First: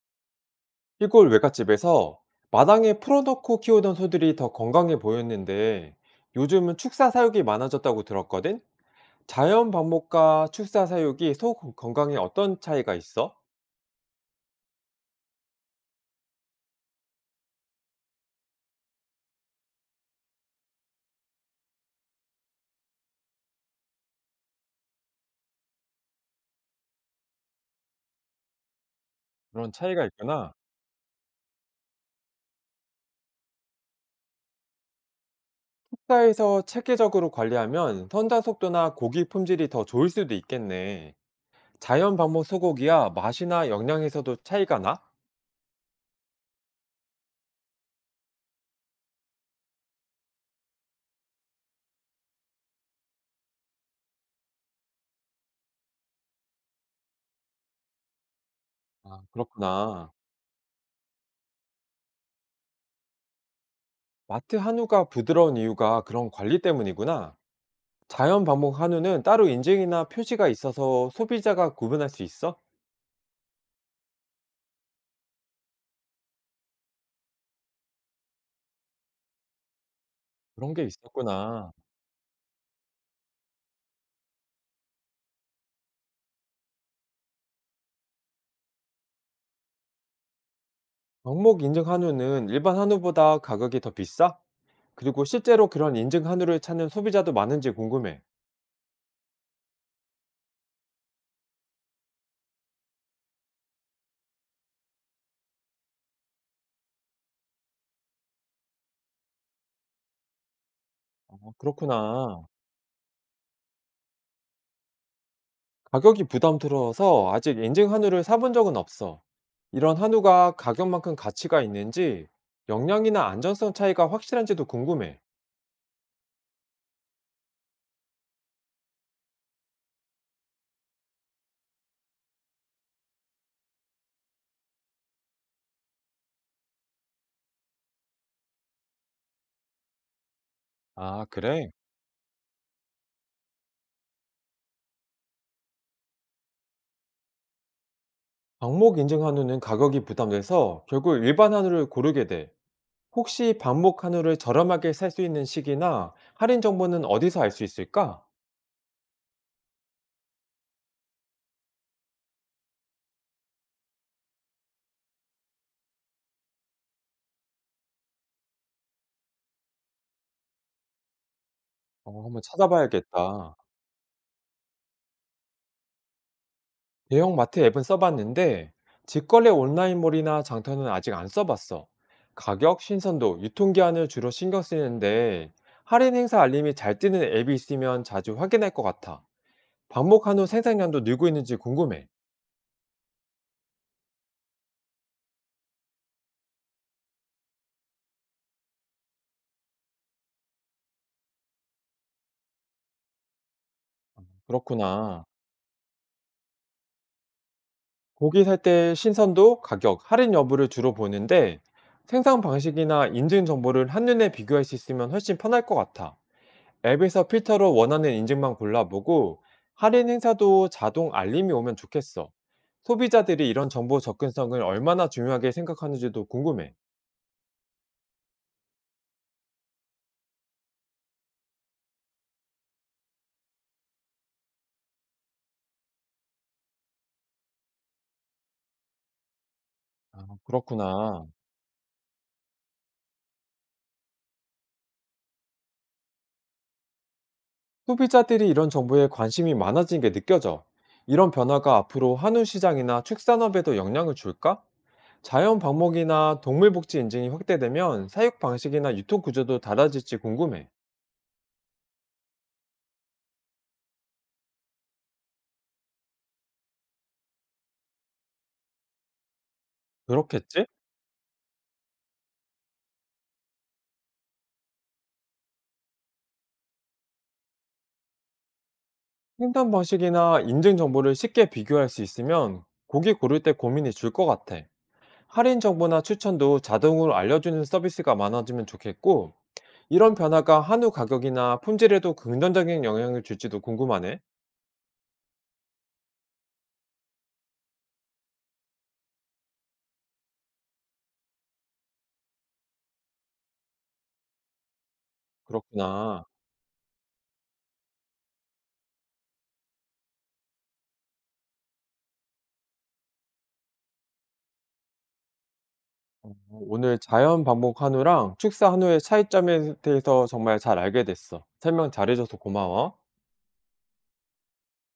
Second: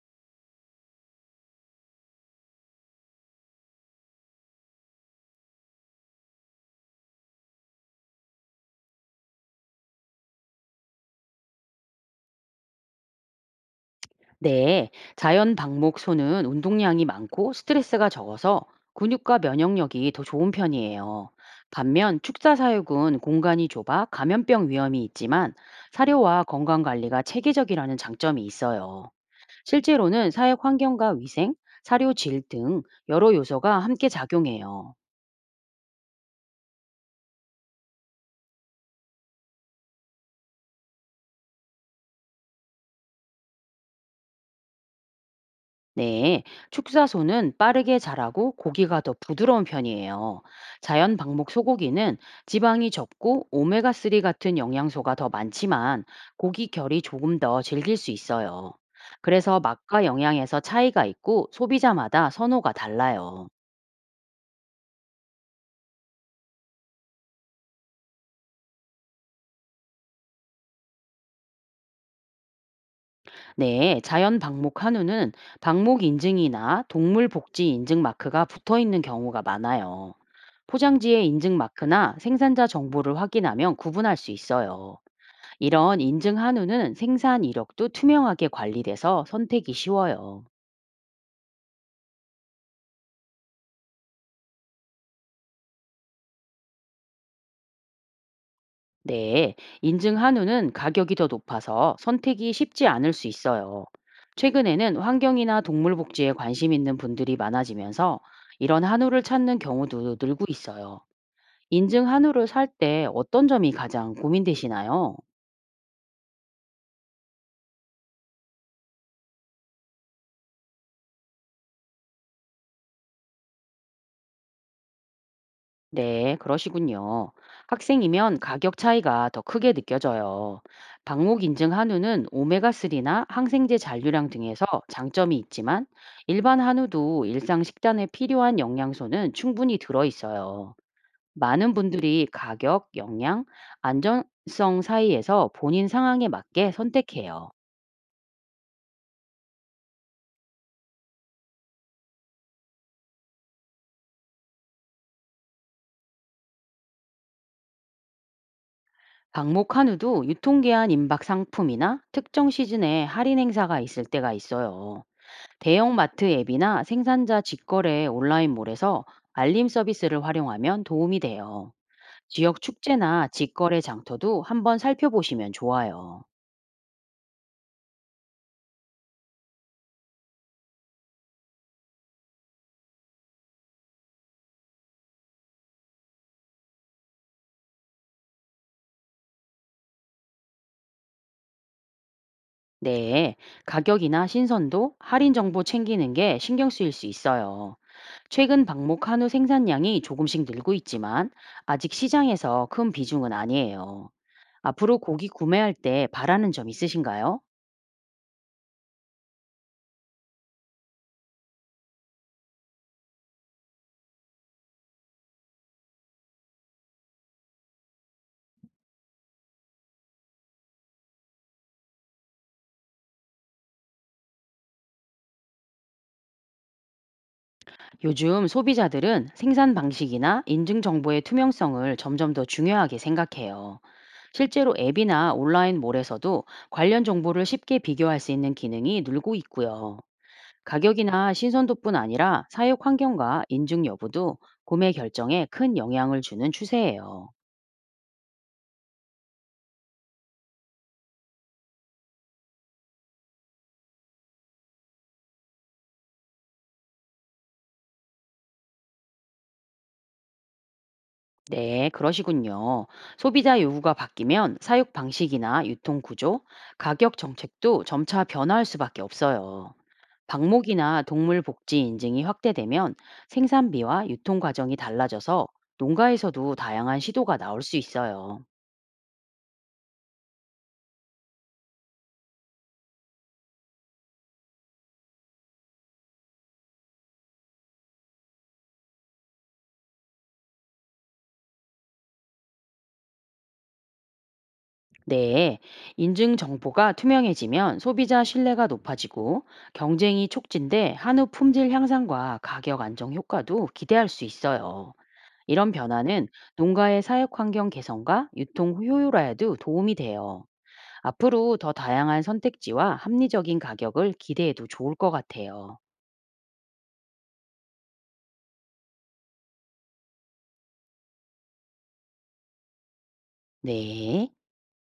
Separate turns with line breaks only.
시골 외갓집에서 마당에 풀어놓고 키우던 소들이 더 건강해 보였는데 요즘은 축사 사육이 많아졌다고 들었거든? 자연 방목과 축사 사육이 소 건강에 어떤 차이가 있어?
네, 자연 방목소는 운동량이 많고 스트레스가 적어서 근육과 면역력이 더 좋은 편이에요. 반면 축사사육은 공간이 좁아 감염병 위험이 있지만 사료와 건강 관리가 체계적이라는 장점이 있어요.
그런 차이가
실제로는
있구나.
사육 환경과 위생, 사료 질 등 여러 요소가 함께 작용해요.
축사에서 체계적으로 관리하면 선장 속도나 고기 품질이 더 좋을 수도 있겠네. 자연 방목 소고기야 맛이나 영양에서도 차이가 나?
네, 축사소는 빠르게 자라고 고기가 더 부드러운 편이에요. 자연 방목 소고기는 지방이 적고 오메가3 같은 영양소가 더 많지만 고기 결이 조금 더 질길 수 있어요.
아,
그래서 맛과
그렇구나.
영양에서 차이가 있고 소비자마다 선호가 달라요.
마트 한우가 부드러운 이유가 그런 관리 때문이구나. 자연 방목 한우는 따로 인증이나 표시가 있어서 소비자가 구분할 수 있어?
네, 자연 방목 한우는 방목 인증이나 동물 복지 인증 마크가 붙어 있는 경우가 많아요.
그런
포
게
장지의 인증
있었구나.
마크나 생산자 정보를 확인하면 구분할 수 있어요. 이런 인증 한우는 생산 이력도 투명하게 관리돼서 선택이 쉬워요.
방목 인증 한우는 일반 한우보다 가격이 더 비싸? 그리고 실제로 그런 인증 한우를 찾는 소비자도 많은지 궁금해.
네, 인증 한우는 가격이 더 높아서 선택이 쉽지 않을 수 있어요. 최근에는 환경이나 동물 복지에 관심 있는 분들이 많아지면서 이런 한우를 찾는 경우도 늘고 있어요.
어,
인증 한우를
그렇구나.
살 때 어떤 점이 가장 고민되시나요?
가격이 부담스러워서 아직 인증 한우를 사본 적은 없어. 이런 한우가 가격만큼 가치가 있는지 영양이나 안전성 차이가 확실한지도 궁금해.
네, 그러시군요. 학생이면 가격 차이가 더 크게 느껴져요. 방목 인증 한우는 오메가3나 항생제 잔류량 등에서 장점이 있지만 일반 한우도 일상 식단에 필요한 영양소는 충분히 들어 있어요.
아, 그래?
많은 분들이 가격, 영양, 안전성 사이에서 본인 상황에 맞게 선택해요.
방목 인증 한우는 가격이 부담돼서 결국 일반 한우를 고르게 돼. 혹시 반복 한우를 저렴하게 살 수 있는 시기나 할인 정보는 어디서 알 수 있을까?
방목 한우도 유통기한 임박 상품이나 특정 시즌에 할인 행사가 있을 때가 있어요. 대형마트 앱이나 생산자 직거래 온라인몰에서 알림 서비스를 활용하면 도움이 돼요.
어, 한번
지역 축제나
찾아봐야겠다.
직거래 장터도 한번 살펴보시면 좋아요.
대형 마트 앱은 써봤는데 직거래 온라인몰이나 장터는 아직 안 써봤어. 가격, 신선도, 유통기한을 주로 신경 쓰는데 할인 행사 알림이 잘 뜨는 앱이 있으면 자주 확인할 것 같아. 반복 한우 생산량도 늘고 있는지 궁금해.
네, 가격이나 신선도, 할인 정보 챙기는 게 신경 쓰일 수 있어요. 최근 방목 한우 생산량이 조금씩 늘고 있지만 아직 시장에서 큰 비중은 아니에요. 앞으로
그렇구나.
고기 구매할 때 바라는 점 있으신가요?
고기 살 때 신선도, 가격, 할인 여부를 주로 보는데 생산 방식이나 인증 정보를 한눈에 비교할 수 있으면 훨씬 편할 것 같아. 앱에서 필터로 원하는 인증만 골라보고 할인 행사도 자동 알림이 오면 좋겠어. 소비자들이 이런 정보 접근성을 얼마나 중요하게 생각하는지도 궁금해.
요즘 소비자들은 생산 방식이나 인증 정보의 투명성을 점점 더 중요하게 생각해요. 실제로 앱이나 온라인 몰에서도 관련 정보를 쉽게 비교할 수 있는 기능이 늘고 있고요.
아, 그렇구나.
가격이나 신선도뿐 아니라 사육 환경과 인증 여부도 구매 결정에 큰 영향을 주는 추세예요.
소비자들이 이런 정보에 관심이 많아진 게 느껴져. 이런 변화가 앞으로 한우 시장이나 축산업에도 영향을 줄까? 자연 방목이나 동물 복지 인증이 확대되면 사육 방식이나 유통 구조도 달라질지 궁금해.
네, 그러시군요. 소비자 요구가 바뀌면 사육 방식이나 유통 구조, 가격 정책도 점차 변화할 수밖에 없어요.
그렇겠지?
방목이나 동물 복지 인증이 확대되면 생산비와 유통 과정이 달라져서 농가에서도 다양한 시도가 나올 수 있어요.
생산 방식이나 인증 정보를 쉽게 비교할 수 있으면 고기 고를 때 고민이 줄 것 같아. 할인 정보나 추천도 자동으로 알려주는 서비스가 많아지면 좋겠고, 이런 변화가 한우 가격이나 품질에도 긍정적인 영향을 줄지도 궁금하네.
네, 인증 정보가 투명해지면 소비자 신뢰가 높아지고 경쟁이 촉진돼 한우 품질 향상과 가격 안정 효과도 기대할 수 있어요. 이런
그렇구나.
변화는 농가의 사육 환경 개선과 유통 효율화에도 도움이 돼요. 앞으로 더 다양한 선택지와 합리적인 가격을 기대해도 좋을 것 같아요.
오늘 자연 방목 한우랑 축사 한우의 차이점에 대해서 정말 잘 알게 됐어. 설명 잘해줘서 고마워.
네.